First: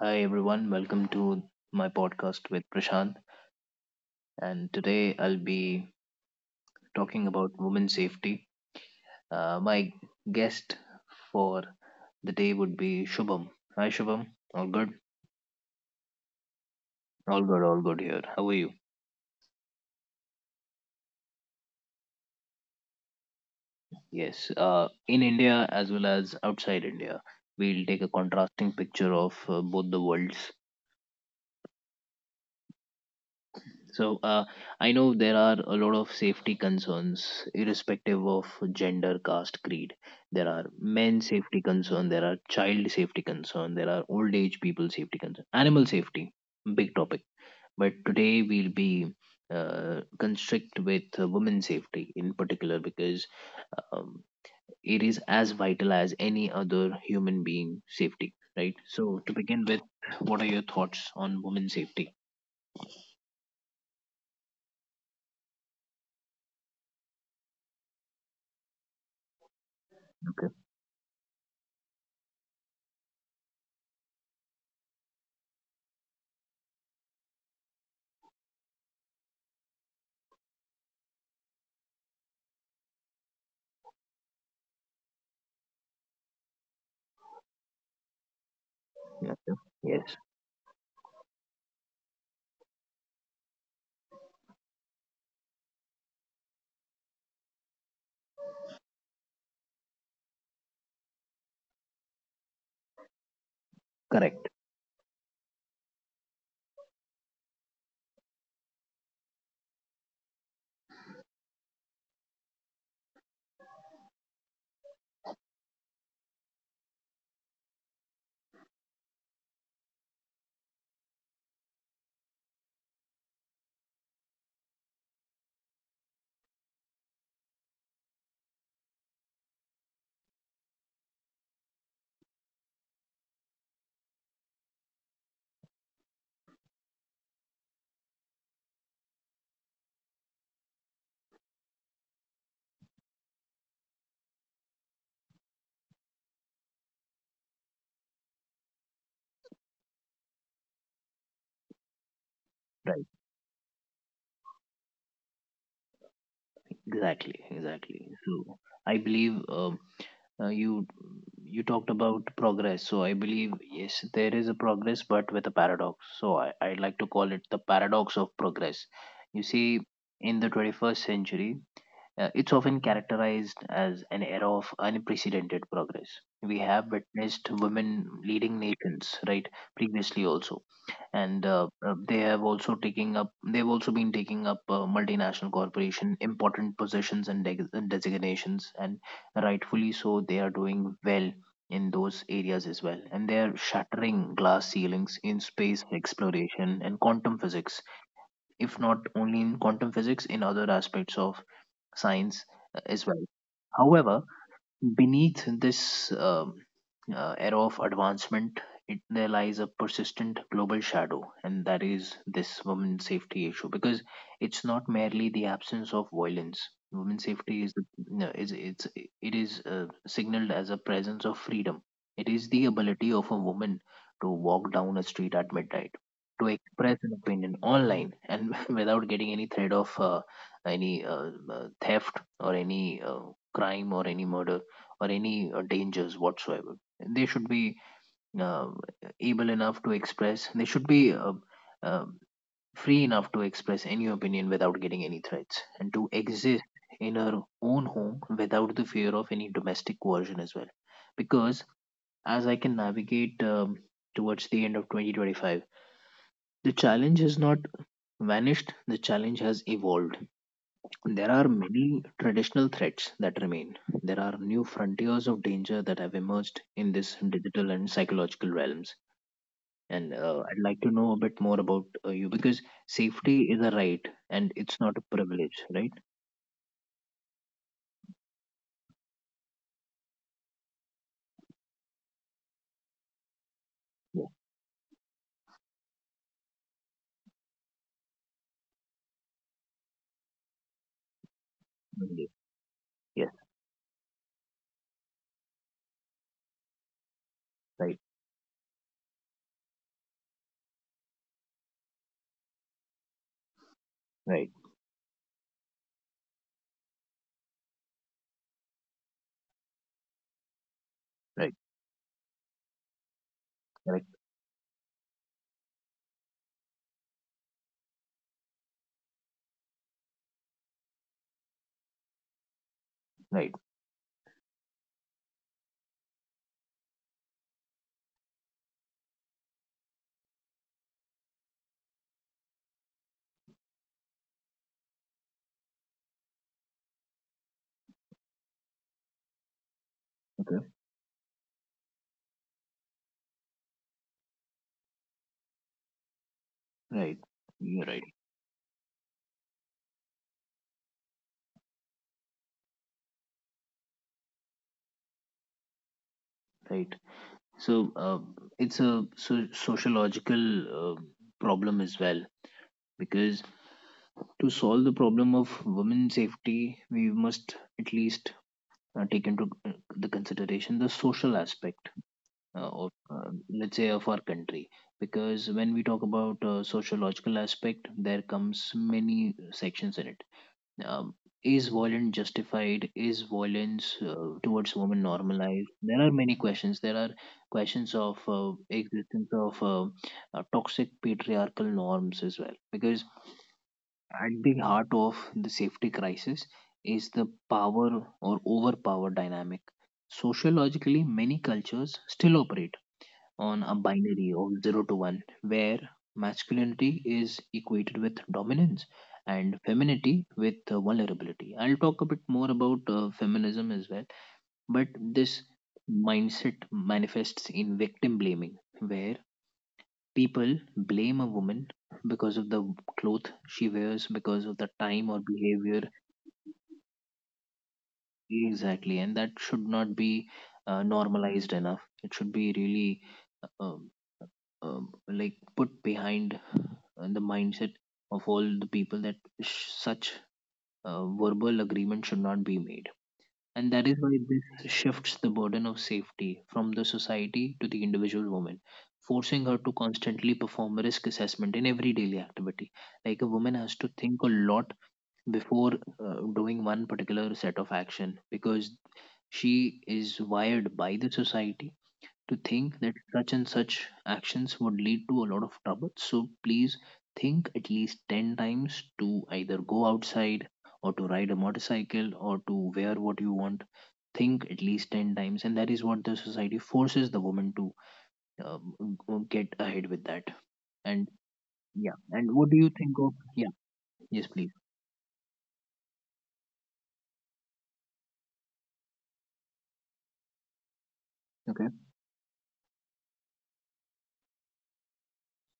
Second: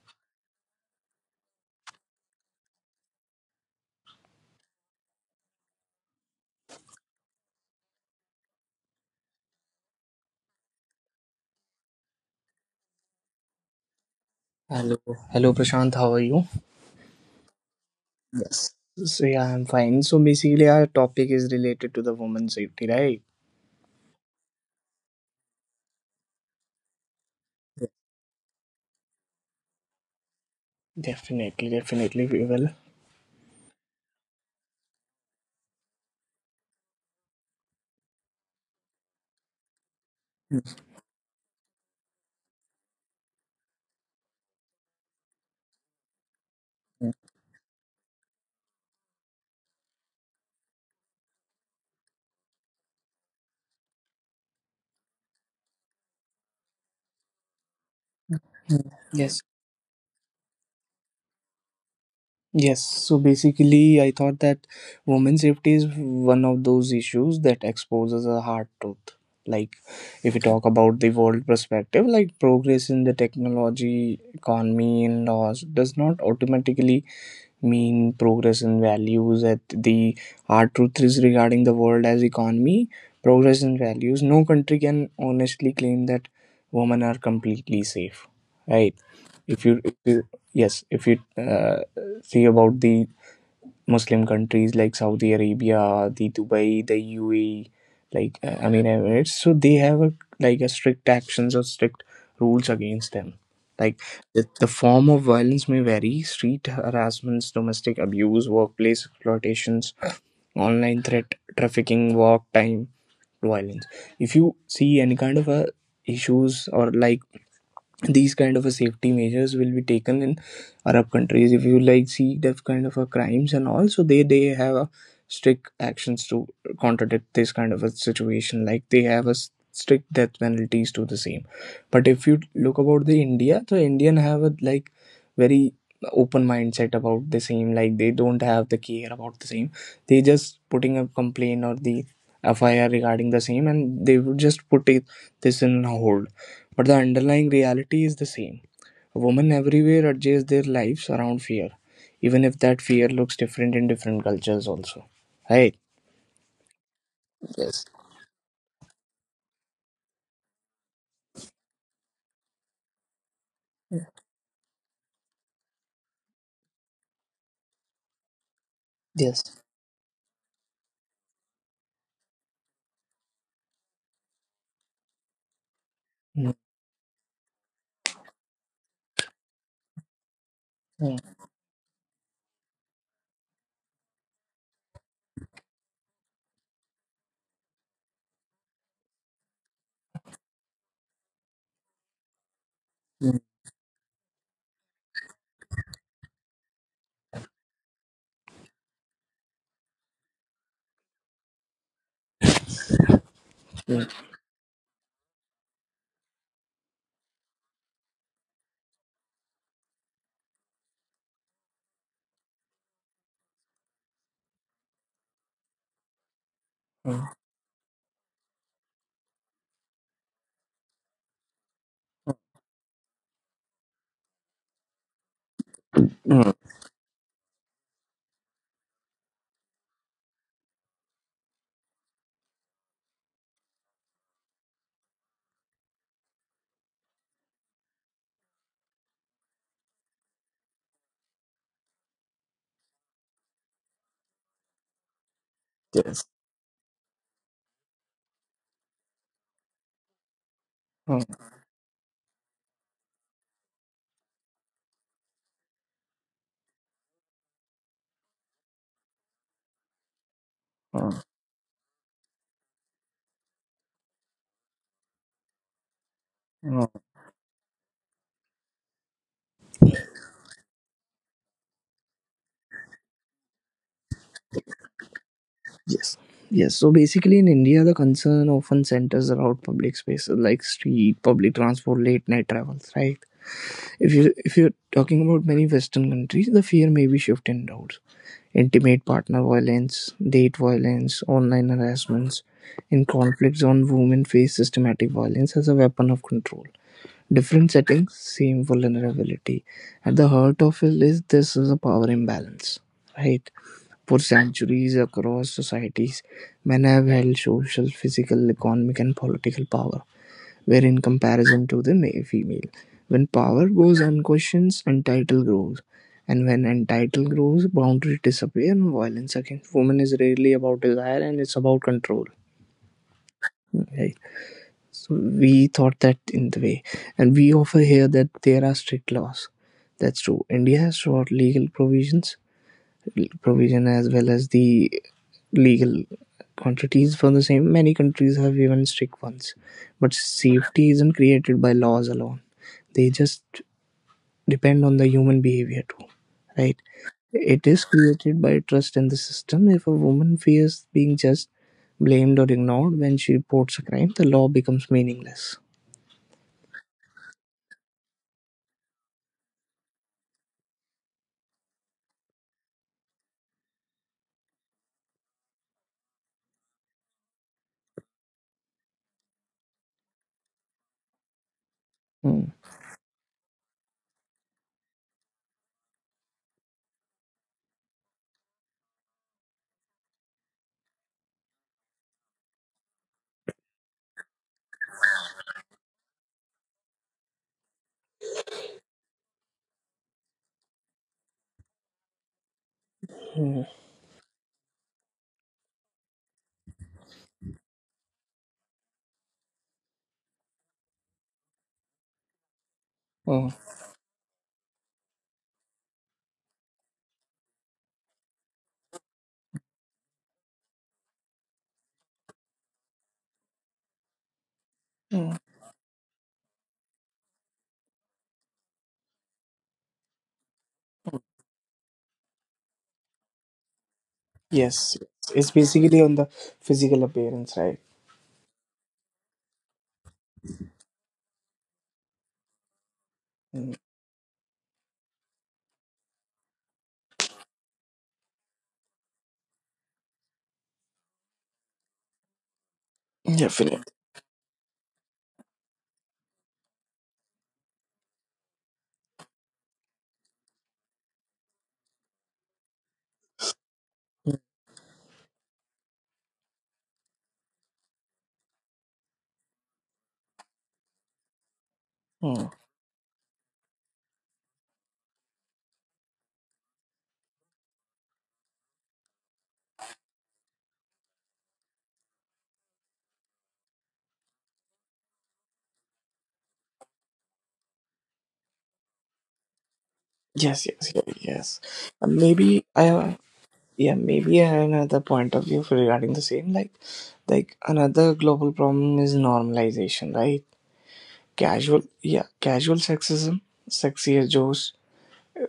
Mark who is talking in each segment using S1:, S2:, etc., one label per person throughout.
S1: Hi everyone, welcome to my podcast with Prashant. And today I'll be talking about women safety. My guest for the day would be Shubham. Hi Shubham, all good?
S2: Hello, hello, Prashant. You?
S1: All good, all good here. How are you?
S2: Yes. So yeah, I'm fine. So basically, our topic is to the woman, right?
S1: Yes, in India as well as outside India, we'll
S2: Yeah.
S1: take a contrasting picture of both the worlds.
S2: Definitely well.
S1: So, uh, I know there are a lot of safety concerns, irrespective of gender, caste, creed. There are
S2: Mhm.
S1: men safety concern, there are child safety concern, there are old age people safety concern, animal safety, big topic. But today we'll be constrict with women safety in particular because um, it is as vital as any other human being safety, right?
S2: Mm.
S1: So, to
S2: Yes.
S1: begin with, what are your thoughts on women safety?
S2: Yes. So basically, I thought that women safety is one of those issues that exposes a hard truth. Like, if we
S1: Okay.
S2: talk about the world perspective, like progress in the technology, economy, and laws does not automatically mean progress in values at the our truth is regarding the world as economy progress in values no country can honestly claim that women are completely safe, right?
S1: Yeah, yeah.
S2: if you, if
S1: Yes.
S2: you yes if you see about the Muslim countries like Saudi Arabia, the Dubai, the UAE, like I mean Emirates. So they have a, like a strict actions or strict rules against them. Like
S1: Correct.
S2: the form of violence may vary: street harassments, domestic abuse, workplace exploitations, online threat, trafficking, work time violence. If you see any kind of a issues or like these kind of a safety measures will be taken in arab countries if you like see that kind of a crimes, and also they have a strict actions to contradict this kind of a situation. Like they have a strict death penalties to the same, but if you look about the india the indian have a like very open mindset about the same, like they don't have the care about the same. They just putting a complaint or the fir regarding the same and they would just put it this in a hold, but the underlying reality is the same. Women everywhere adjust their lives around fear, even if that
S1: Right,
S2: fear looks different in different cultures, also. Right?
S1: exactly,
S2: Yes.
S1: exactly. So I believe uh, you you talked about progress. So I believe yes, there is a progress, but with a paradox. So I like to call it the paradox of progress. You
S2: Yes.
S1: see, in the 21st century, It's often characterized as an era of unprecedented progress. We
S2: Mm,
S1: have witnessed women leading nations, right? Previously, also, and
S2: mm,
S1: they have also taking up. They've also been taking up multinational corporation important positions and designations, and rightfully so. They are doing well in those areas as well, and they
S2: mm,
S1: are shattering glass ceilings in space exploration and quantum physics, if not only in quantum physics in other aspects of science as well.
S2: mm,
S1: However, beneath this era of advancement, there lies a persistent global shadow, and that is this women's safety issue. Because it's not merely the absence of violence. Women's
S2: mm.
S1: safety is no, is it's it is signaled as a presence of freedom. It is the ability of a woman to walk down a street at midnight, to
S2: Mm.
S1: express an opinion online, and without getting any threat of any theft or any crime or any murder or any dangers whatsoever. They should be uh, able enough to express, they should be uh, free enough to express any opinion without getting any threats, and to
S2: Yes.
S1: exist in her own home without the fear of any domestic coercion as well.
S2: Mm,
S1: Because as I can navigate towards the end of 2025, the challenge has not vanished, the challenge has evolved. There
S2: mm,
S1: are many traditional threats that remain. There are new frontiers of danger that have emerged in
S2: mm.
S1: this digital and psychological realms. And I'd like to know a bit more about you, because safety is a right and it's not a privilege, right?
S2: Yes. Yes. So basically, in India, the concern often centers around public spaces like street, public transport, late night travels, right? If
S1: Yeah.
S2: you if you're talking about many Western countries, the fear may be shift indoors. Intimate partner violence, date violence, online
S1: Yes.
S2: harassments, in
S1: Yes.
S2: conflicts on women face systematic violence as a weapon of control. Different
S1: Right.
S2: settings, same vulnerability. At the heart of it is this is a power imbalance, right? For
S1: Right.
S2: centuries across societies, men have held social, physical, economic, and political power, where in
S1: Right.
S2: comparison to the male female, when power
S1: Correct.
S2: goes unquestioned, entitle grows. And when entitle grows, boundaries disappear and violence against women is rarely about desire and it's about control,
S1: Right.
S2: right? So we thought that in the way. And we offer here that there are strict laws. That's true. India has short legal provisions, provision as well as the legal quantities for the same. Many countries have even strict ones. But
S1: Okay.
S2: safety isn't created by laws alone. They just depend on the human behavior too, right?
S1: Right.
S2: It
S1: You're
S2: is
S1: right.
S2: created by trust in the system. If a woman fears being just blamed or ignored when she reports a crime, the law becomes meaningless.
S1: Right. So it's a sociological problem as well, because to solve the problem of women safety, we must at least take into the consideration the social aspect
S2: Hmm.
S1: of let's say of our country, because when we talk about sociological aspect there comes many sections in it. Um, is violence justified, is violence towards women normalized? There are many questions, there are questions of existence of toxic patriarchal norms as well, because at the heart of the safety crisis is the power or overpower dynamic. Sociologically, many cultures still operate on
S2: Mm.
S1: a binary of 0 to 1, where masculinity is equated with dominance and femininity with vulnerability. I'll talk a bit more about feminism as well, but this
S2: Mm.
S1: mindset manifests in victim blaming, where people blame a woman because of the cloth she wears, because of the
S2: Yes,
S1: time or
S2: yes, it's
S1: behavior.
S2: basically on the physical appearance, right?
S1: Exactly. And that should not be normalized enough. It should be really uh,
S2: Mm.
S1: um, like put behind the mindset of all the people that such verbal agreement should not be made. And that
S2: Definitely.
S1: is why this shifts the burden of safety from the society to the individual woman, forcing her to constantly perform risk assessment in every daily activity. Like a woman has to think a lot before doing one particular set of action, because she is wired by the society to
S2: Mm.
S1: think that such and such actions would lead to a lot of trouble. So please think at least 10 times to either go outside or to ride a motorcycle or to wear what you want. Think at least 10 times, and that is what the society forces the woman to get ahead with that.
S2: Yes, yes,
S1: And
S2: yes, yes.
S1: yeah, and
S2: And
S1: what do you
S2: maybe
S1: think
S2: I
S1: of?
S2: have,
S1: Yeah,
S2: yeah,
S1: yes please.
S2: maybe I have another point of view for regarding the same. Like another global problem is normalization, right?
S1: Okay.
S2: Casual, yeah, casual sexism, sexier jokes,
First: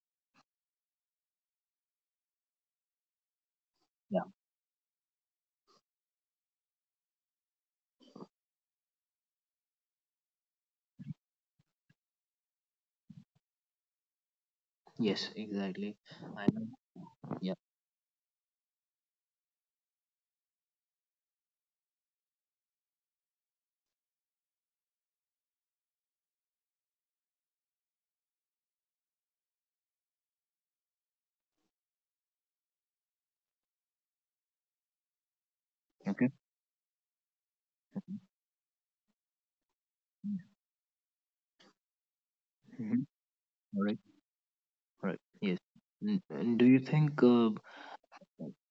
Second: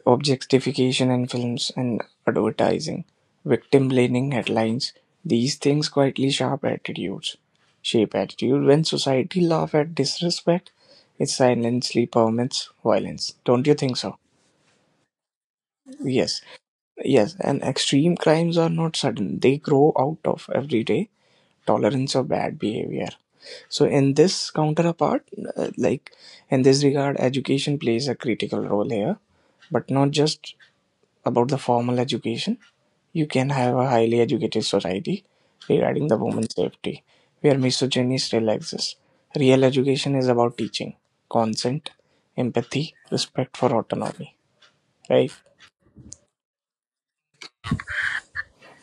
S2: objectification in films and advertising, victim
S1: Yeah.
S2: blaming headlines, these things quietly shape attitudes. Shape attitude when society laughs at disrespect, it silently permits violence. Don't you think so?
S1: Yes, exactly.
S2: Yes,
S1: I know.
S2: yes,
S1: Yeah.
S2: and extreme crimes are not sudden, they grow out of everyday tolerance of bad behavior. So, in this counterpart, like in this regard, education plays a critical role here, but not just about the formal education. You can have a highly educated society regarding the
S1: Okay.
S2: woman's safety, where misogyny still exists. Real education is about teaching consent, empathy,
S1: Mhm.
S2: respect for
S1: All right.
S2: autonomy,
S1: All right.
S2: right?
S1: Yes. And do you think uh,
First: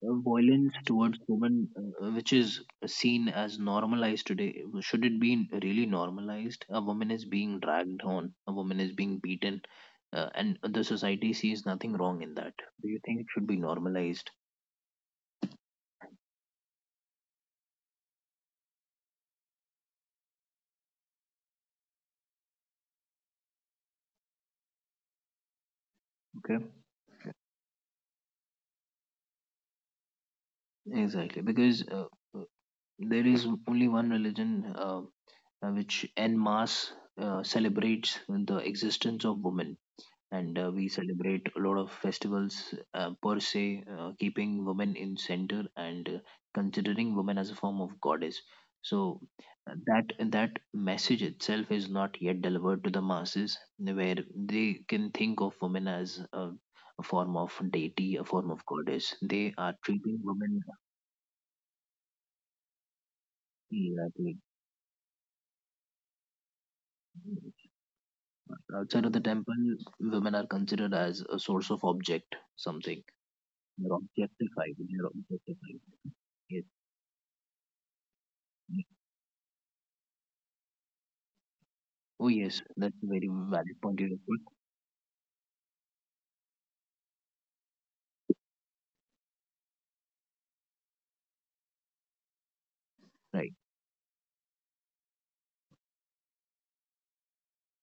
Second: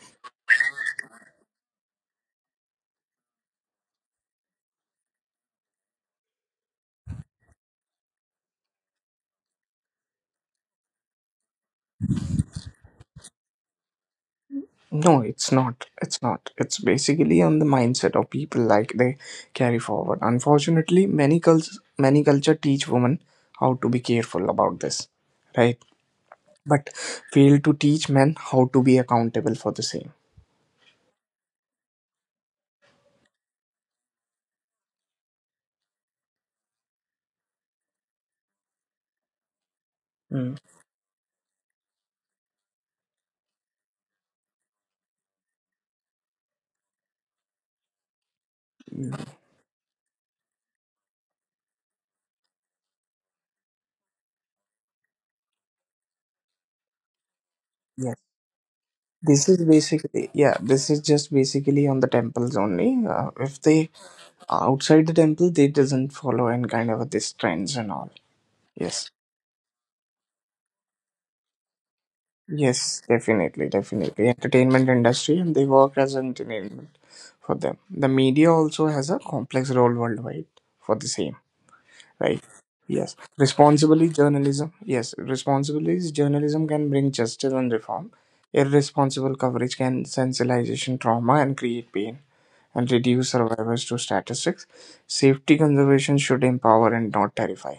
S1: violence towards women, which is seen as normalized today, should it be really normalized? A woman is being dragged on, a woman is being beaten, and the society sees nothing wrong in that. Do you think it should be normalized?
S2: No, it's not. It's not. It's basically on the mindset of people like they carry forward. Unfortunately, many cults, many culture teach women how to be careful about this, right?
S1: Okay,
S2: But fail to teach men how to be accountable for the same.
S1: exactly, because uh, there is only one religion which en masse celebrates the existence of women,
S2: Mm.
S1: and we celebrate a lot of festivals per se, keeping women in center and considering women as a form of goddess.
S2: Yeah.
S1: So that message itself is not yet delivered to the masses, where they can think of women as a form of deity, a form of goddess.
S2: This
S1: They
S2: is
S1: are treating
S2: basically, yeah,
S1: women.
S2: this is just basically on the temples only. If they
S1: Yeah,
S2: outside the temple, they doesn't follow and kind of this trends and all.
S1: outside of
S2: Yes,
S1: the temple, women are considered as a source of object, something.
S2: yes, definitely,
S1: They're
S2: definitely.
S1: objectified.
S2: Entertainment
S1: They're
S2: industry and they
S1: objectified.
S2: work as
S1: Yes.
S2: entertainment for them. The media also has a complex role worldwide for the same,
S1: Oh
S2: right?
S1: yes, that's a
S2: Yes,
S1: very valid point you
S2: responsibly
S1: have put.
S2: journalism. Yes, responsibly journalism can bring justice and reform. Irresponsible coverage can sensitization trauma and create pain and reduce
S1: Right.
S2: survivors to statistics. Safety conservation should empower and not terrify.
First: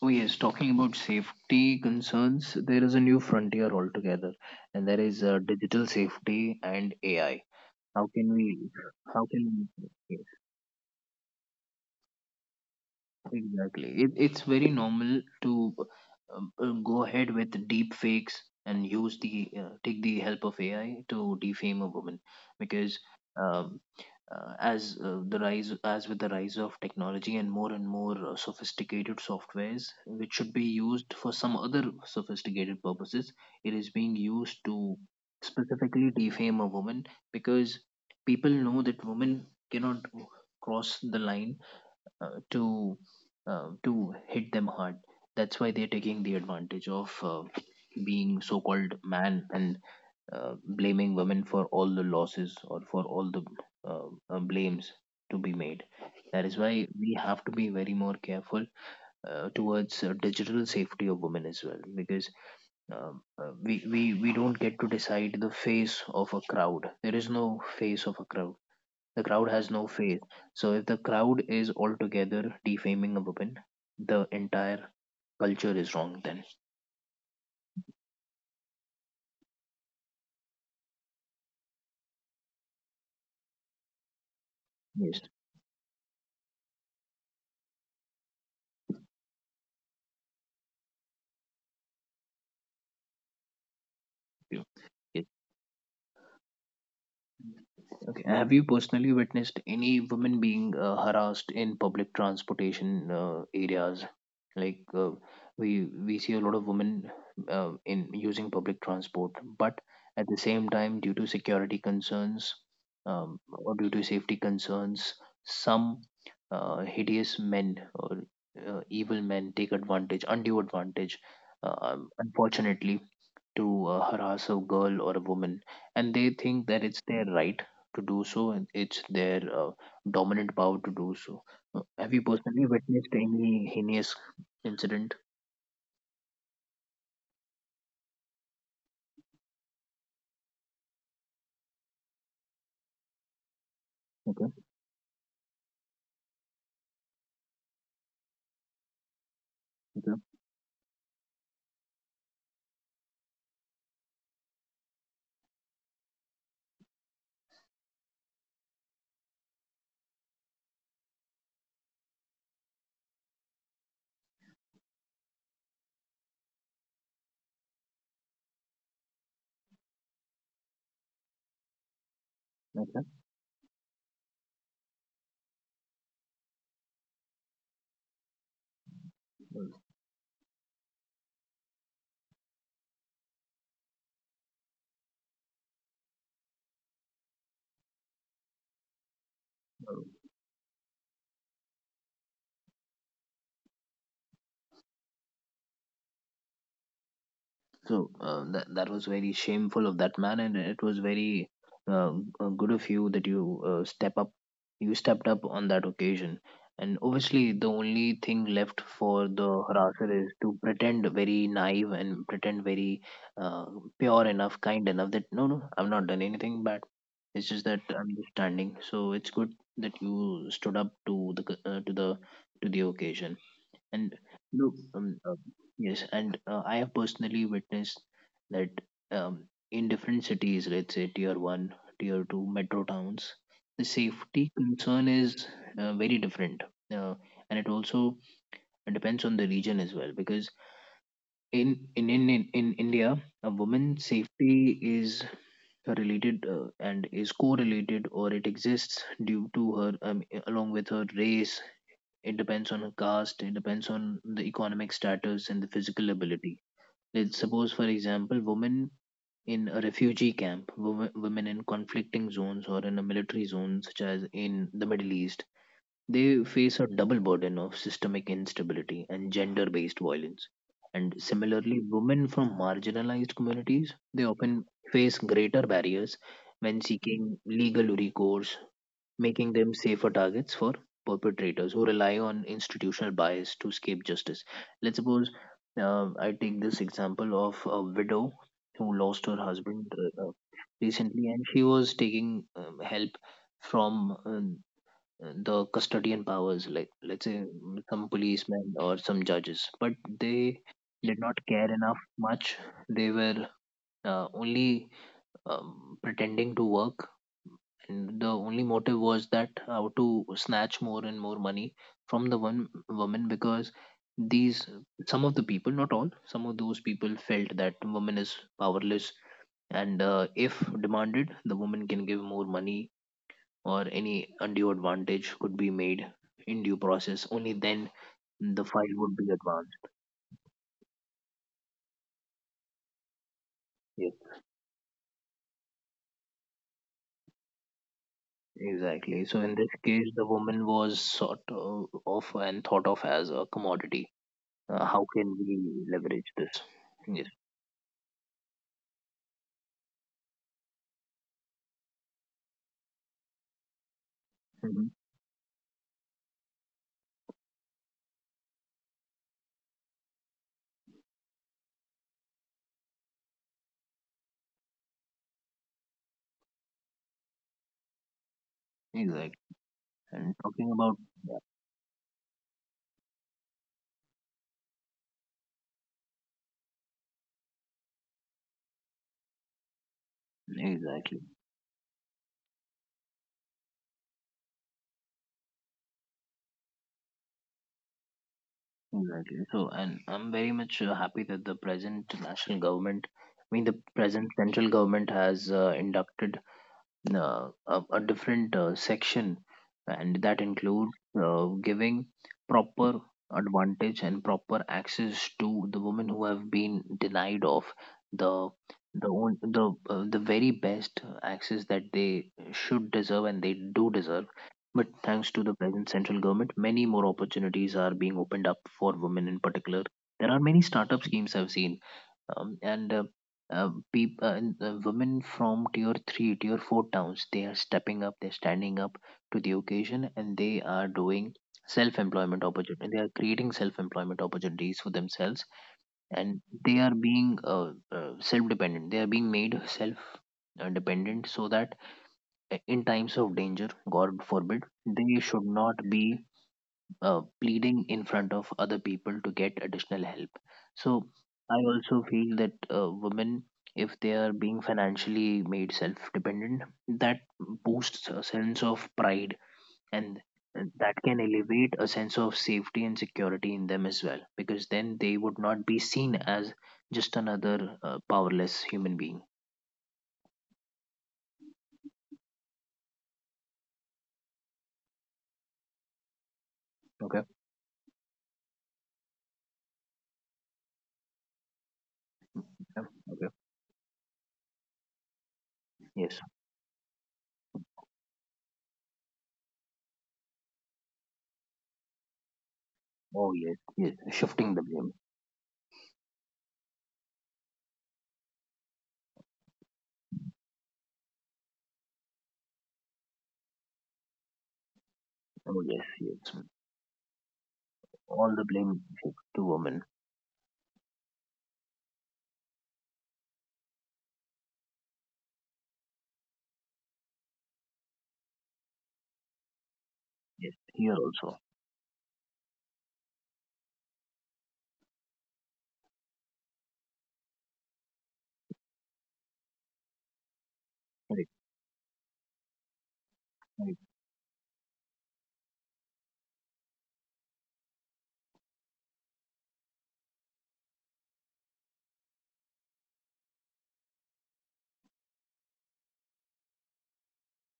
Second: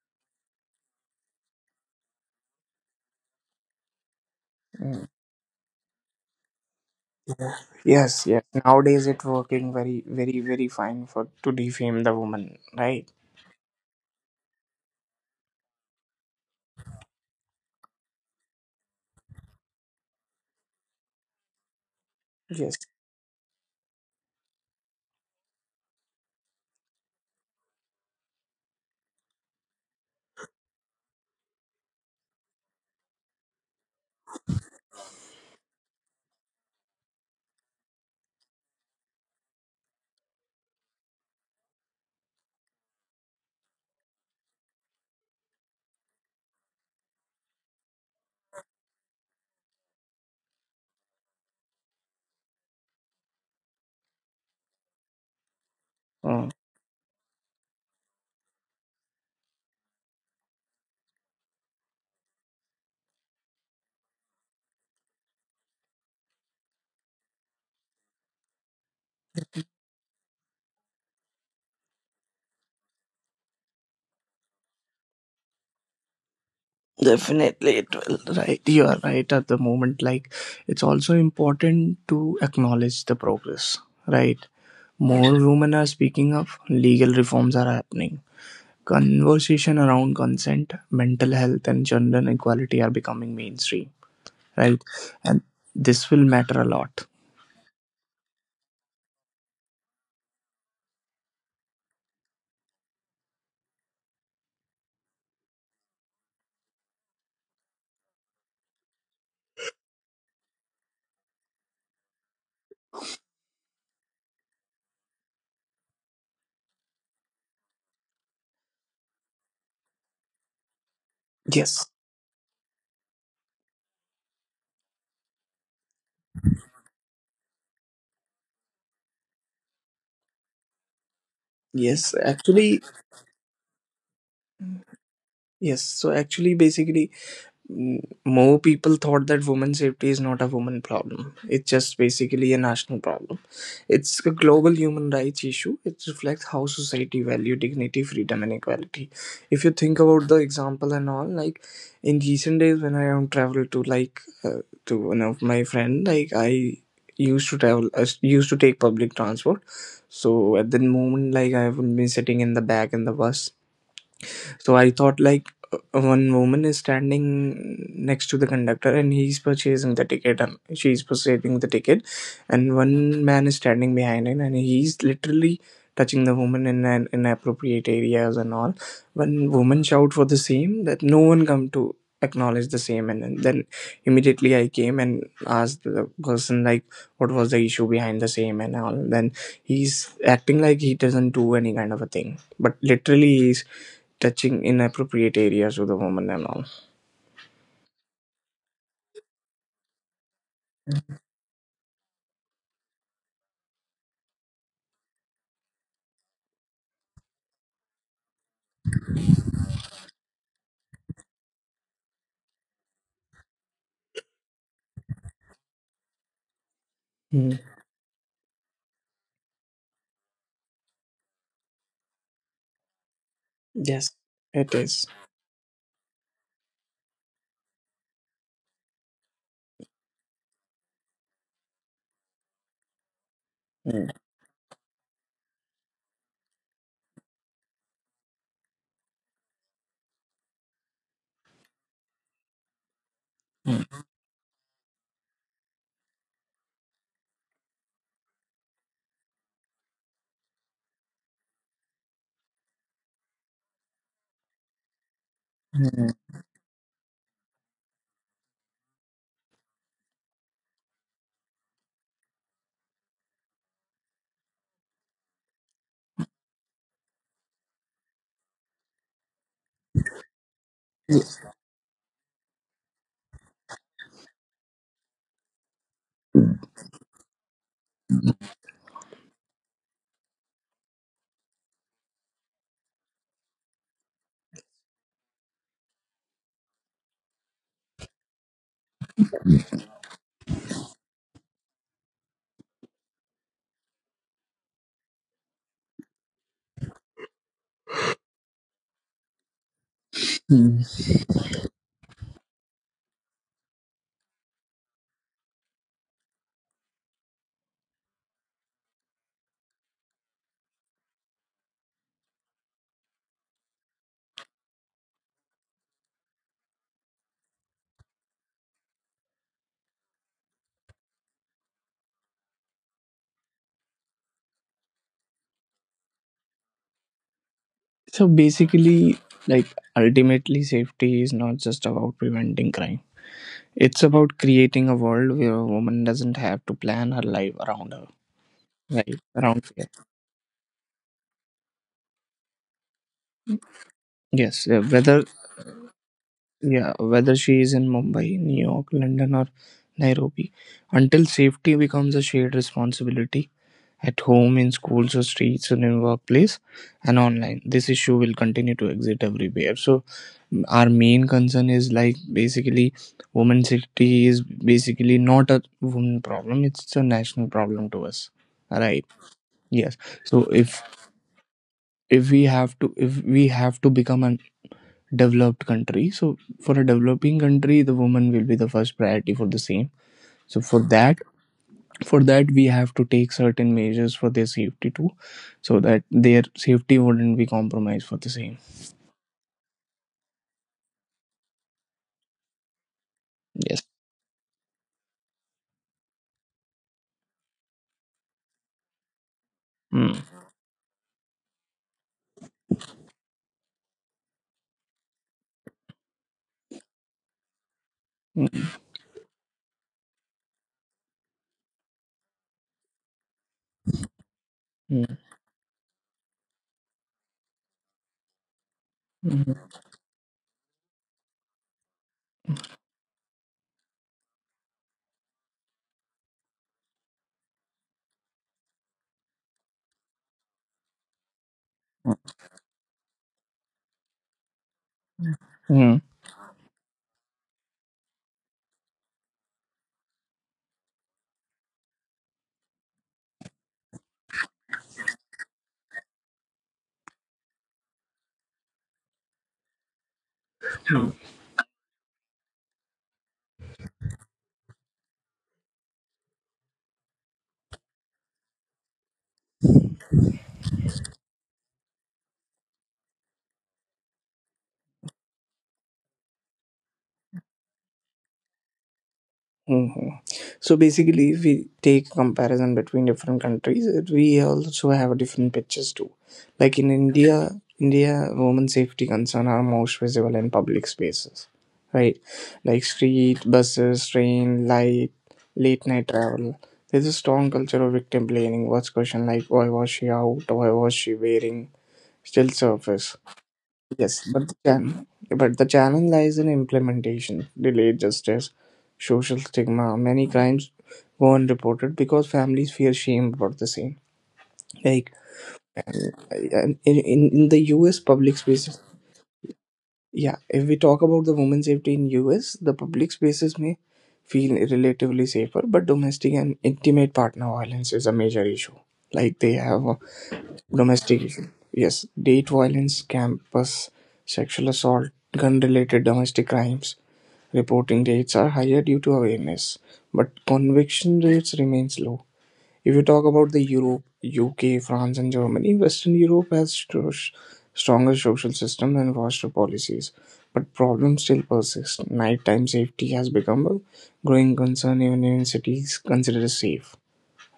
S1: Oh yes, talking about safety concerns, there is a new frontier altogether, and that
S2: Mm.
S1: is digital safety and AI.
S2: Yeah.
S1: How
S2: Yes,
S1: can
S2: yes.
S1: we?
S2: Nowadays it's
S1: How can
S2: working very,
S1: we?
S2: very, very fine for to defame the woman, right?
S1: Exactly. It's very normal to go ahead with deep fakes and use the take the help of AI to defame a woman,
S2: Yes.
S1: because um, as the rise, as with the rise of technology and more sophisticated softwares which should be used for some other sophisticated purposes, it is being used to specifically defame a woman, because people know that women cannot cross the line to to hit them hard. That's why they're taking the advantage of being so-called man and blaming women for all the losses or for all the uh, blames to be made. That
S2: Mm.
S1: is why we have to be very more careful towards digital safety of women as well, because we don't get to decide the face of a crowd. There is no face of a crowd, the crowd has no face. So if the crowd is altogether defaming a woman, the entire culture is wrong then.
S2: Definitely it will, right? You are right at the moment. Like it's also important to acknowledge the progress, right?
S1: Yes.
S2: More women are speaking up, legal reforms are happening. Conversation around consent, mental health and gender equality are becoming mainstream,
S1: You.
S2: right?
S1: Yes.
S2: And this will matter a lot.
S1: Okay. Have you personally witnessed any women being harassed in public transportation areas? Like uh, we see a lot of women in using public transport, but at the same time, due to security concerns or due to safety concerns, some hideous men or evil men take advantage, undue advantage.
S2: Yes,
S1: Unfortunately, to harass a girl or a woman, and they think that it's their right to do so, and it's their dominant power to do so. Have
S2: yes,
S1: you personally
S2: actually,
S1: witnessed any heinous incident?
S2: yes. So, actually, basically, more people thought that women's safety is not a woman problem, it's just basically a national problem. It's a global human rights issue, it reflects how society value dignity freedom and equality. If you think
S1: Okay.
S2: about the example and all, like in recent days when I am travel to like to one of my friend, like I used to travel used to take public transport. So at the moment like I would be sitting in the back in the bus, so I thought like one woman is standing next to the conductor and he's purchasing the ticket and she's purchasing the ticket, and
S1: Okay.
S2: one man is standing behind him and he's literally touching the woman in an inappropriate areas and all. When
S1: Okay.
S2: women shout for the same that no one come to acknowledge the same and then immediately I came and asked the person like what was the issue behind the same and all, then he's acting like he doesn't do any kind of a thing but literally he's touching inappropriate areas with a woman and all.
S1: So that was very shameful of that man, and it was very uh, good of you that you step up. You stepped up on that occasion, and obviously the only thing left for the harasser is to pretend very naive and pretend very uh, pure enough, kind enough that no, no, I've not done anything bad. It's
S2: Mm.
S1: just that I'm just standing. So it's good that you stood up to the to the to the occasion.
S2: Yes.
S1: And look,
S2: It is.
S1: yes, and I have personally witnessed that um, in different cities, let's say tier one, tier two, metro towns, the
S2: Mm.
S1: safety concern is very different, uh, and it also depends on the region as well. Because in India, a woman's
S2: Mm,
S1: safety is related and is correlated, or it exists due to her along with her race. It depends on a caste, it depends on the economic status and the physical ability. Let's suppose, for example, women in a refugee camp, women in conflicting zones or in a military zone, such as in the Middle East, they face a double burden of systemic instability and gender based violence. And similarly, women from marginalized communities, they often face greater barriers
S2: mm,
S1: when seeking legal recourse, making them safer targets for perpetrators who rely on institutional bias to escape justice. Let's suppose, I take this example of a widow who lost her husband, recently, and she was taking help from the custodian powers, like let's say, some policemen or some judges, but they
S2: mm.
S1: did not care enough much. They were only pretending to work, and the only motive was that how to snatch more and more money from the one woman, because these, some of the people, not all, some of those people felt that woman is powerless. And if demanded, the woman can give more money, or any undue advantage could be made in due process. Only then
S2: So
S1: the file would
S2: basically,
S1: be
S2: like
S1: advanced.
S2: ultimately, safety is not just about preventing crime. It's
S1: Yes,
S2: about creating a world where a woman doesn't have to plan her life around her, right?
S1: exactly. So in
S2: Around
S1: this
S2: fear.
S1: case, the woman was sort of and thought of as a commodity.
S2: Yes, uh,
S1: How can
S2: whether
S1: we leverage this?
S2: yeah,
S1: Yes,
S2: whether she is in Mumbai, New York, London, or Nairobi, until safety becomes a shared responsibility at home, in
S1: hmm,
S2: schools or streets, and in workplace and online. This issue will continue to exist everywhere. So our main concern is like basically women safety is basically not a woman problem; it's a national problem to us. Right.
S1: exactly.
S2: Yes.
S1: And
S2: So
S1: talking
S2: if
S1: about.
S2: if we have to if we have to become a developed country, so for a developing country, the woman will be the first priority for the same. So
S1: Yeah,
S2: for
S1: exactly,
S2: that for that we have to take certain measures for their safety too so that their safety wouldn't be compromised for the same.
S1: exactly. So, and I'm very much happy that the present national government, I mean the
S2: Yes.
S1: present central government, has inducted a different section, and
S2: Mm.
S1: that include giving proper advantage and proper access to the women who have been denied of the
S2: Mm.
S1: the own, the very best access that they should deserve and they do deserve. But thanks to the present central government, many more opportunities are being opened up for women in
S2: Mm.
S1: particular. There are many startup schemes I've seen, um, and uh, and women from tier 3, tier 4 towns, they are stepping up, they're standing up to the occasion, and they are doing self
S2: Mm.
S1: employment opportunity, they are creating self employment opportunities for themselves.
S2: Mm.
S1: And they are being self dependent, they are being made self dependent, so that in times of danger, god forbid, they should not be pleading in front of other people to get additional help. So I also feel that women, if they are being financially made self-dependent, that boosts a sense of pride, and and that can elevate a sense of safety and security in them as well, because then they would not be seen as just another powerless human being.
S2: Hmm. So basically, if we take comparison between different countries, it- we also have different pictures too. Like in
S1: Okay.
S2: India, India women safety concern are most visible in public spaces, right?
S1: Yeah.
S2: Like
S1: Okay.
S2: street, buses, train, light, late
S1: Yes.
S2: night travel. There's a strong culture of victim blaming. What's question like why was she out? Why was she wearing? Still surface.
S1: Oh yes. Yes.
S2: Yes,
S1: Shifting the blame.
S2: but the challenge lies in implementation, delayed justice, social stigma. Many crimes go unreported because families fear shame about the same. Like
S1: Oh yes. Yes.
S2: in, in the U.S.
S1: All the
S2: public
S1: blame
S2: spaces,
S1: shifts to women.
S2: yeah. If we talk about the women's safety in U.S., the public spaces may feel relatively safer, but domestic and intimate partner violence is a major issue. Like they have a
S1: Yes, here
S2: domestic
S1: also.
S2: issue. Yes, date violence, campus, sexual assault, gun-related domestic crimes reporting rates are higher due to awareness, but conviction
S1: Right,
S2: rates remains low. If you talk about the
S1: right,
S2: Europe, UK, France, and Germany, Western Europe has stronger social system and faster policies, but problems still persist. Nighttime safety has become a growing concern even in cities considered safe.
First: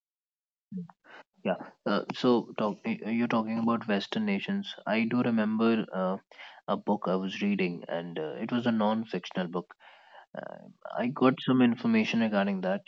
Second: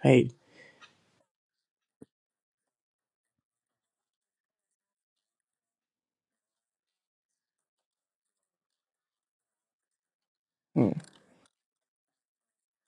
S2: Right.
S1: right. Yeah. So, you're talking about Western nations. I do remember a book I was reading, and it was a non-fictional book. Uh,
S2: Mm,
S1: I got some information regarding that.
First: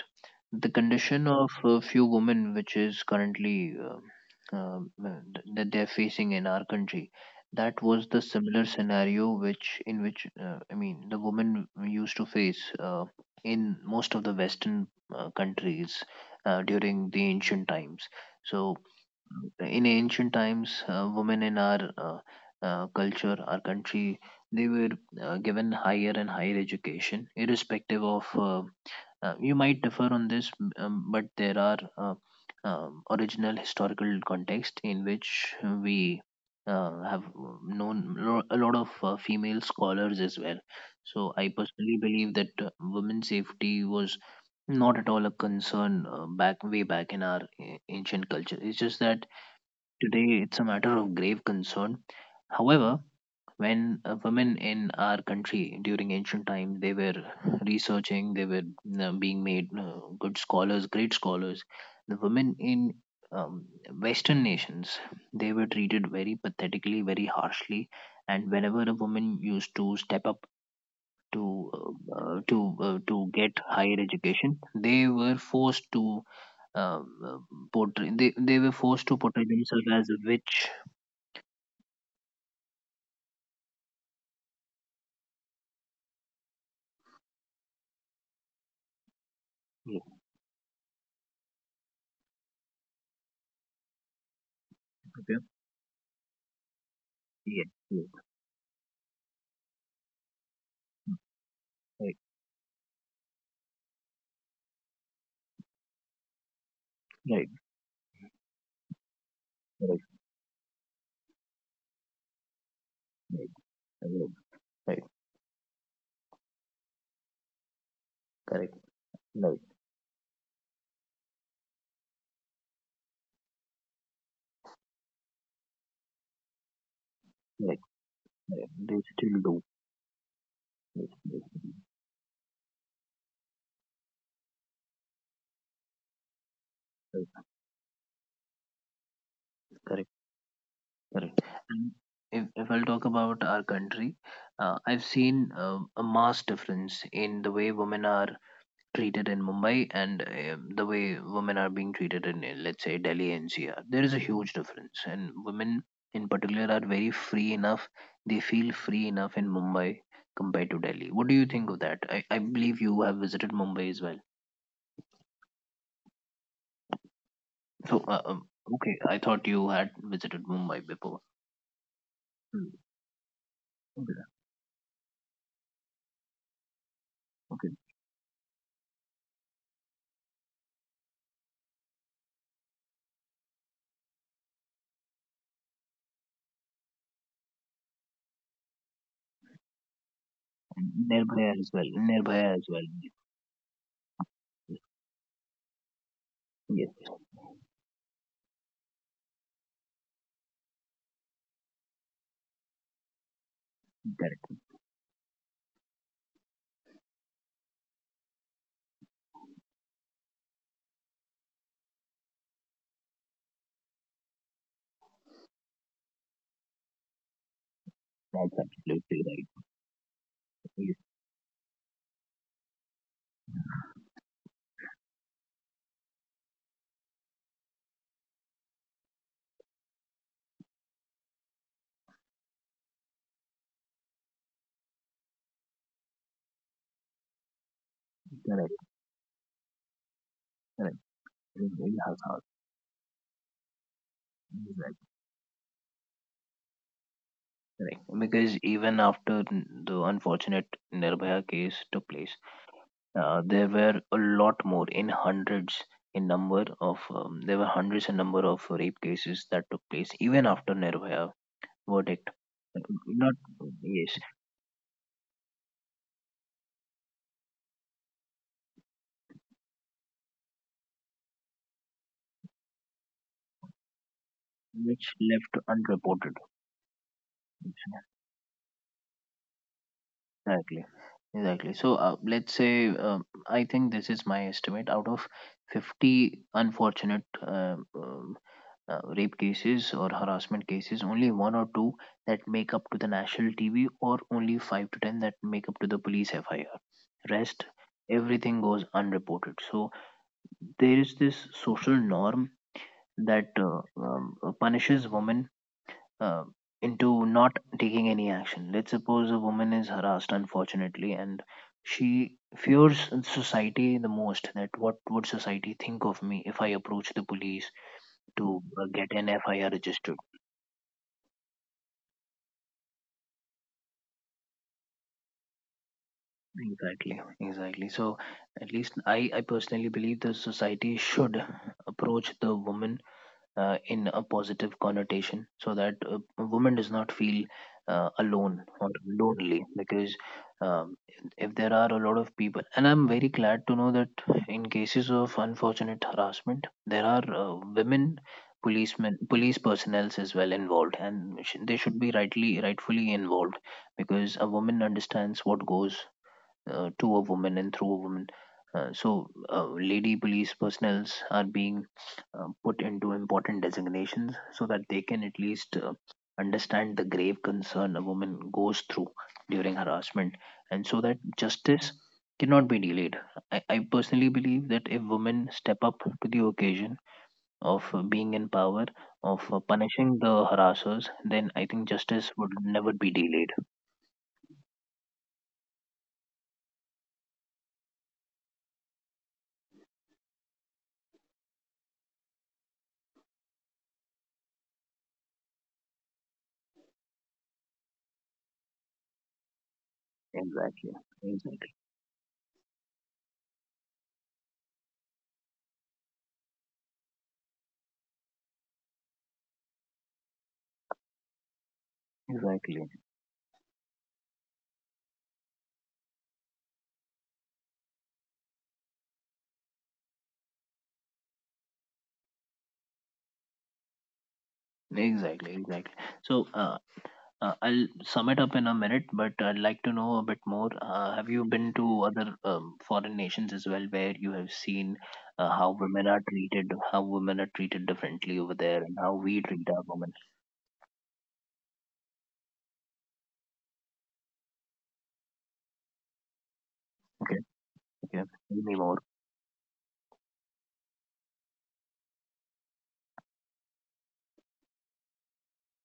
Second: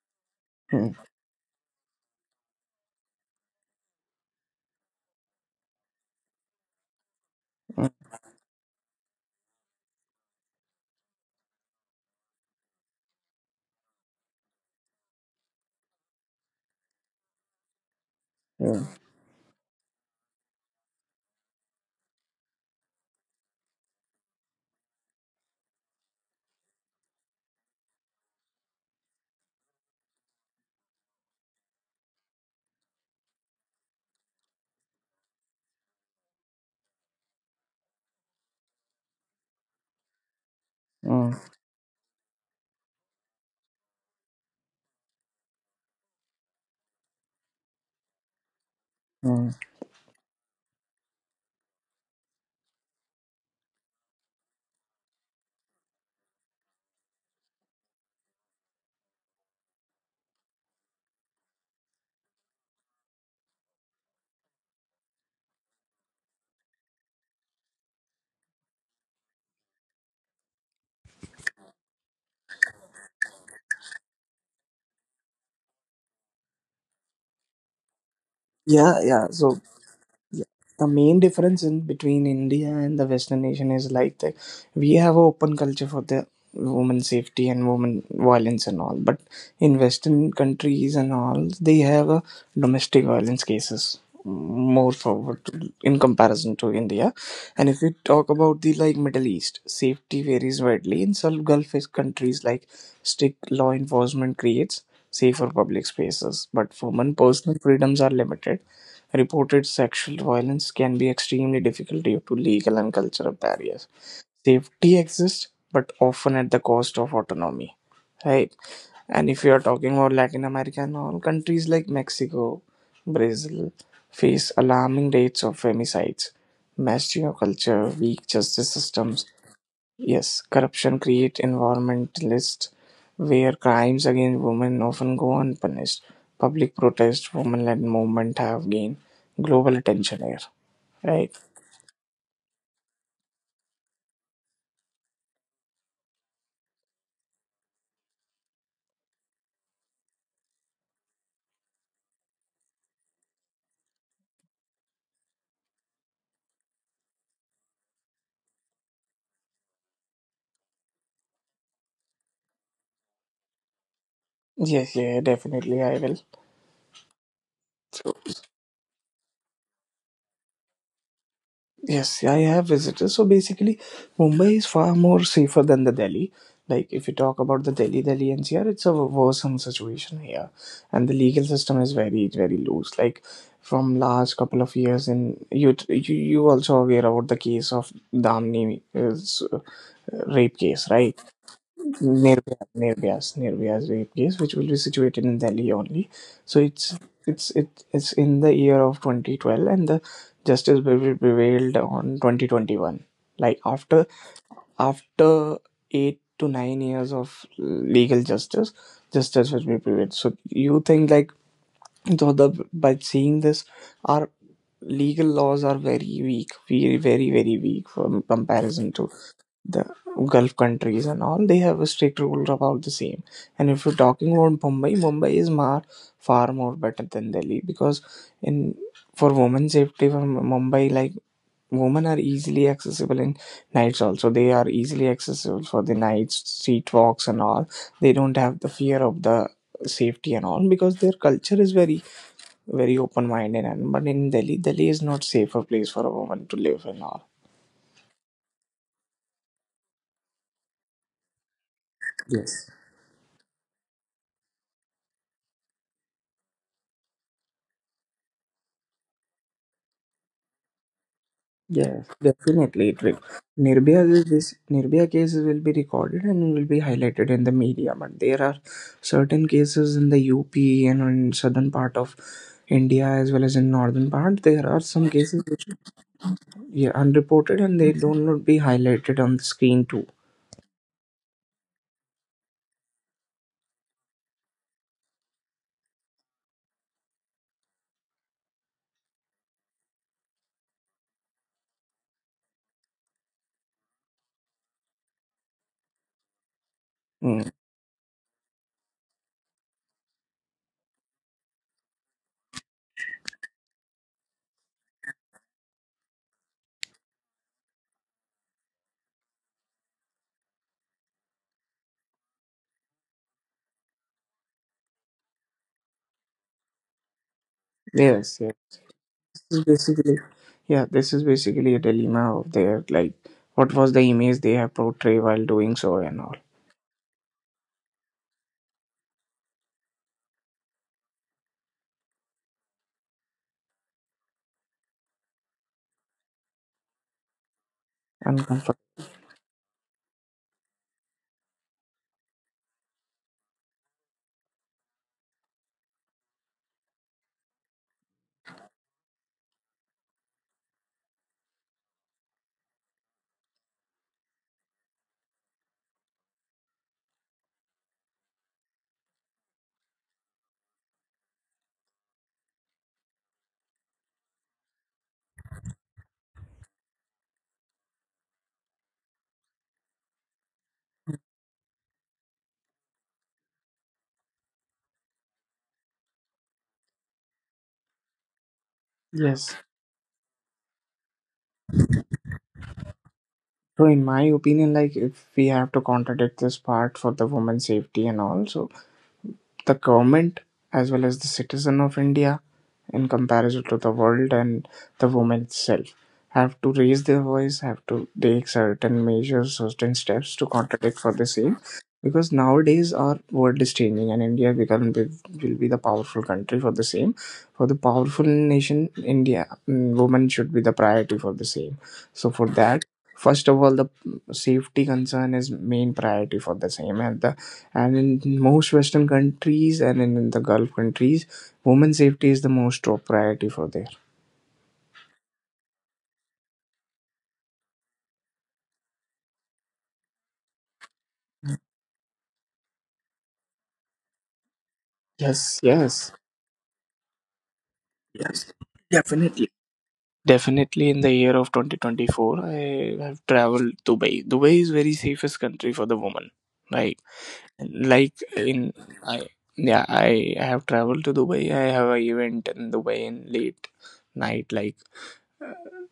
S1: The
S2: mm,
S1: condition of a few women, which is currently that they're facing in our country, that was the similar scenario which in which I mean the women used to face in most of the Western countries during the ancient times. So
S2: mm,
S1: in ancient times, women in our culture, our country, they were given higher and higher education, irrespective of. You might differ on this, but there are original historical context in which we have known a lot of female scholars as well. So
S2: mm,
S1: I personally believe that women's safety was not at all a concern, back, way back in our ancient culture. It's just that
S2: mm.
S1: today, it's a matter of grave concern. However, when women in our country during ancient times, they were researching, they were being made good scholars, great scholars. The women in um, Western nations, they were treated very pathetically, very harshly, and whenever a woman used to step up to get higher education, they were forced to um, uh, portray they, they were forced
S2: Yeah,
S1: to
S2: yeah.
S1: portray
S2: So
S1: themselves as a
S2: yeah.
S1: witch.
S2: The main difference in between India and the Western nation is like that we have a open culture for the women safety and women violence and all, but in
S1: Yeah,
S2: Western countries and all, they have a domestic violence cases more
S1: okay.
S2: forward to, in comparison to India.
S1: Yeah,
S2: And if
S1: yeah,
S2: we talk about the like Middle East, safety varies widely. In some Gulf
S1: right,
S2: countries, like strict law enforcement creates safer public spaces, but women
S1: right,
S2: personal freedoms are limited. Reported
S1: right,
S2: sexual violence can be extremely difficult due to legal and cultural
S1: right,
S2: barriers.
S1: right,
S2: Safety
S1: right,
S2: exists, but often at the cost of autonomy, right?
S1: correct,
S2: And if you
S1: right,
S2: are talking about Latin America and all, countries like Mexico, Brazil face alarming rates of femicides, mass geo
S1: right,
S2: culture, weak
S1: right.
S2: justice
S1: They
S2: systems,
S1: still do.
S2: yes, corruption
S1: Yes,
S2: create
S1: yes, yes,
S2: environmentalists where crimes against women often go unpunished. Public
S1: right,
S2: protest, women-led movement have gained global
S1: correct,
S2: attention here, right?
S1: correct. And if I'll talk about our country, I've seen a mass difference in the way women are treated in Mumbai, and the way women are being treated in, let's say, Delhi NCR. There is a huge difference, and women in particular are very free enough. They feel free enough in Mumbai compared to Delhi. What do you think of that? I believe you have visited Mumbai as well.
S2: Yes, yeah, definitely I will.
S1: So, okay, I thought you had visited Mumbai before.
S2: Yes, I
S1: Hmm.
S2: have visited. So basically,
S1: Okay,
S2: Mumbai is far more safer than the Delhi. Like if you talk about
S1: okay.
S2: the Delhi, Delhi NCR, it's a worrisome situation here, and the legal system is very, very loose. Like from last couple of years, you also aware about the case of Damni rape
S1: And
S2: case, right?
S1: Nirbhaya as well. Nirbhaya as
S2: Nirbhaya,
S1: well.
S2: Nirbhaya's rape case, which will
S1: Yes,
S2: be situated in Delhi only. So
S1: yes,
S2: it's in the year of 2012, and the justice will be prevailed on 2021. Like after
S1: correct.
S2: after eight to nine years of legal justice, justice will be prevailed. So you think like so the by seeing this, our legal laws are very weak, very weak from
S1: That's
S2: comparison to
S1: absolutely right.
S2: the Gulf
S1: Yes,
S2: countries and all, they have a strict rule about the same. And if you're talking about Mumbai, far more better than Delhi because in for women safety for Mumbai, like women are easily accessible in nights also. They are easily accessible for the nights, street walks and all. They don't have
S1: correct,
S2: the fear of the safety and all
S1: correct.
S2: because their culture
S1: Yes,
S2: is
S1: yes,
S2: very
S1: yes,
S2: very open minded and but in Delhi Delhi
S1: yes.
S2: is not safer place for a woman to live and all.
S1: Right. Because even after the unfortunate Nirbhaya case took place,
S2: Yes.
S1: there were a lot more in hundreds in number of, there were hundreds in number of rape cases that took place even after Nirbhaya
S2: Yes,
S1: verdict. Like,
S2: definitely it will.
S1: not.
S2: Nirbhaya
S1: Yes,
S2: is this Nirbhaya cases will be recorded and will be highlighted in the media. But there are certain cases in the UP and in southern part of India as well as in northern part. There are
S1: which
S2: some cases
S1: left
S2: which are
S1: unreported.
S2: yeah, unreported and they don't not be highlighted on the screen too.
S1: Exactly, exactly. So let's say, I think this is my estimate. Out of 50 unfortunate rape cases or harassment cases, only one or two that make up to the national TV, or only five to ten that make up to the police FIR.
S2: Mm.
S1: Rest, everything goes unreported. So there is this social norm that punishes women uh, into not taking any action. Let's suppose a woman is harassed, unfortunately, and she fears society the most, that what would society think of me if I approach the police
S2: Yes,
S1: to
S2: yes.
S1: get an
S2: This
S1: FIR
S2: is
S1: registered.
S2: basically, yeah, this is basically a dilemma of their like what was the image they have portrayed while doing so and all.
S1: Exactly, exactly. So, at least I personally believe the society should approach the woman in a positive connotation, so that a woman does not feel alone
S2: Uncomfortable.
S1: or lonely. Because um, if there are a lot of people, and I'm very glad to know that in cases of unfortunate harassment, there are women policemen, police personnel as well involved, and they should be rightly, rightfully involved, because a woman understands what goes to a woman and through a woman. So, lady police personnels are being put into important designations, so that they can at least understand the grave concern a woman goes through during harassment, and so that justice cannot be delayed. I personally believe that if women step up to the occasion of being in power, of
S2: Yes.
S1: punishing the harassers, then I think justice would never be delayed.
S2: So in my opinion, like if we have to contradict this part for the woman's safety and all, so the government as well as the citizen of India in comparison to the world and the woman itself have to raise their voice, have to take certain measures, certain steps to
S1: Exactly.
S2: contradict for the same.
S1: Exactly.
S2: Because nowadays our world is changing and India become, will be the powerful country for the same. For the powerful nation, India, mm, women should be the priority for the same. So for
S1: Exactly.
S2: that, first of all, the safety concern is main priority for the same and the and in most Western countries and in the Gulf countries, women safety is the most top priority for there.
S1: Exactly, exactly. So, I'll sum it up in a minute, but I'd like to know a bit more. Have you been to other foreign nations as well, where you have seen
S2: Yes,
S1: how women are treated, how women are treated differently over
S2: Yes,
S1: there, and how we
S2: definitely.
S1: treat our women?
S2: Definitely. In the year of 2024, I have traveled Dubai. Dubai is very safest country for the woman. Right,
S1: Okay,
S2: like
S1: okay. Tell
S2: in
S1: me more.
S2: I yeah I have traveled to Dubai. I have an event in Dubai in late night, like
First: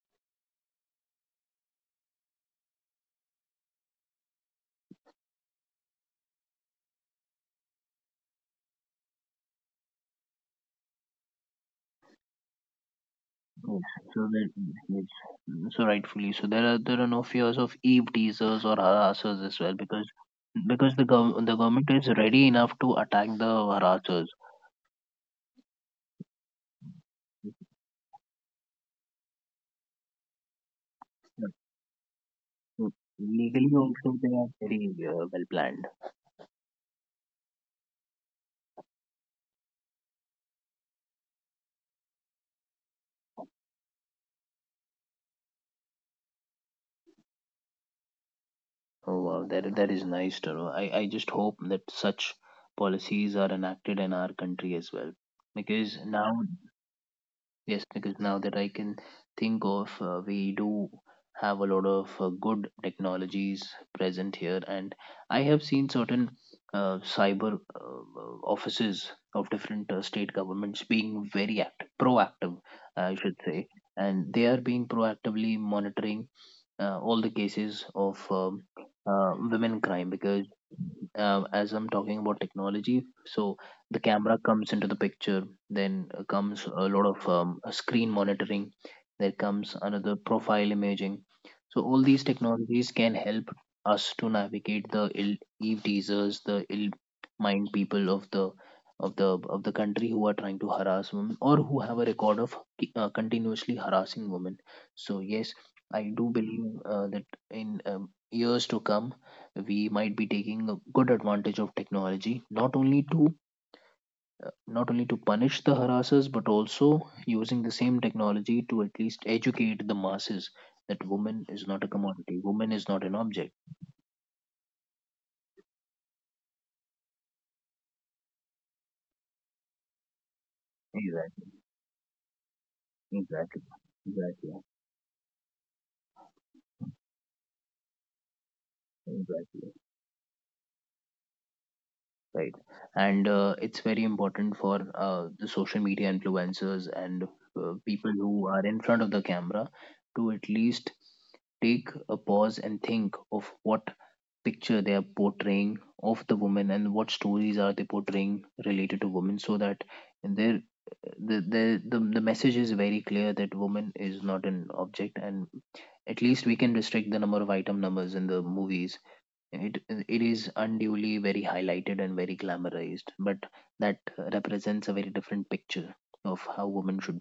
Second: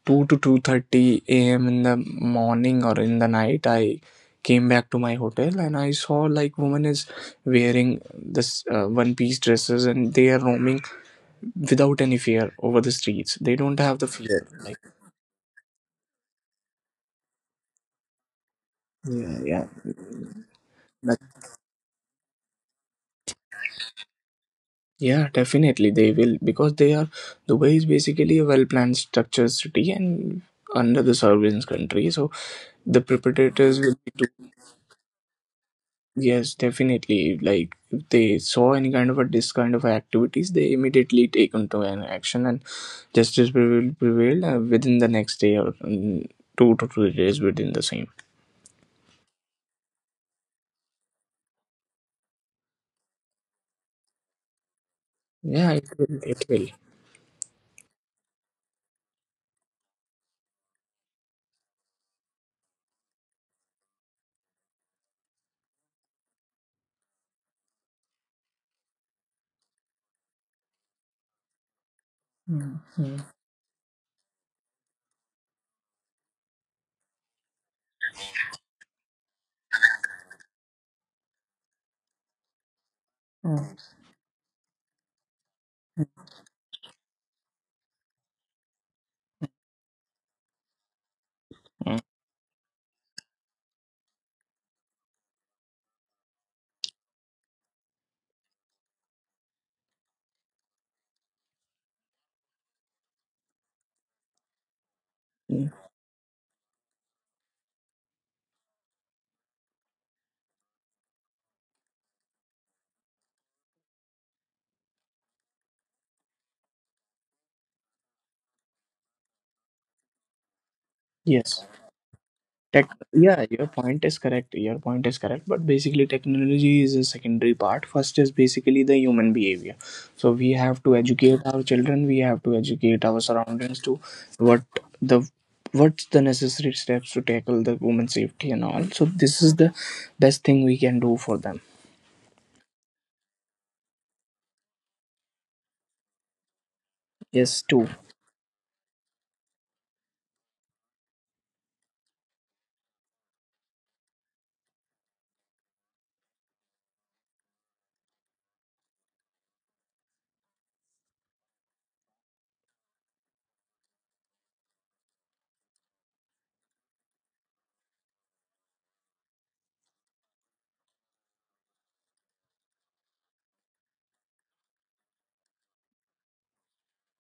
S2: 2 to 2:30 a.m. in the morning or in the night I came back to my hotel and I saw like woman is wearing this one piece dresses and they are roaming without any fear over the streets they don't
S1: Yes.
S2: have the
S1: So
S2: fear
S1: that,
S2: like
S1: yes. Mm. So rightfully, so there are no fears of eve teasers or
S2: yeah
S1: harassers
S2: yeah
S1: as well, because because the
S2: that-
S1: gov the government is ready enough to attack the harassers.
S2: yeah definitely they will because they are Dubai is basically a well planned structured city and under the surveillance country so
S1: Mm.
S2: the perpetrators
S1: Legally
S2: will be
S1: also they are very well planned.
S2: Yes, definitely. Like if they saw any kind of a this kind of activities, they immediately take into an action, and justice prevailed within the next day or two to three days within the same.
S1: Oh wow, that is nice to know. I just hope that such policies are enacted in our country as well.
S2: Yeah, it
S1: Because
S2: will.
S1: now,
S2: It will.
S1: yes, because now that I can think of, we do have a lot of good technologies present here, and I have seen certain cyber offices of different state governments being very active, proactive, I
S2: Mm-hmm.
S1: should say, and they are being proactively monitoring all the cases of women crime, because as I'm talking about technology, so the camera comes into the picture, then comes a lot of screen monitoring, there comes another profile imaging. So all these technologies can help us to navigate the ill eve teasers, the ill mind people of the country, who are trying to harass women or who have a record of continuously harassing women. So yes,
S2: Mm.
S1: I do believe that in years to come, we might be taking a good advantage of technology, not only to punish the harassers, but also using the same technology to at least educate the masses that woman is
S2: Yes.
S1: not a commodity, woman is not an
S2: Yeah,
S1: object.
S2: your point is correct. Your point is correct, but basically, technology is a secondary part. First is basically the human behavior. So we have to educate
S1: Exactly,
S2: our children. We have to educate our
S1: exactly,
S2: surroundings to
S1: exactly,
S2: what the what's the necessary steps to tackle the woman safety and all. So this is
S1: exactly.
S2: the best thing we can do for them.
S1: Right. And it's very important for the social media influencers and
S2: Yes, to
S1: people who are in front of the camera to at least take a pause and think of what picture they are portraying of the woman, and what stories are they portraying related to women, so that their the message is very clear that woman is not an object, and at least we can restrict the number of item numbers in the movies. It is unduly very highlighted and very glamorized, but that represents a very different picture of how women should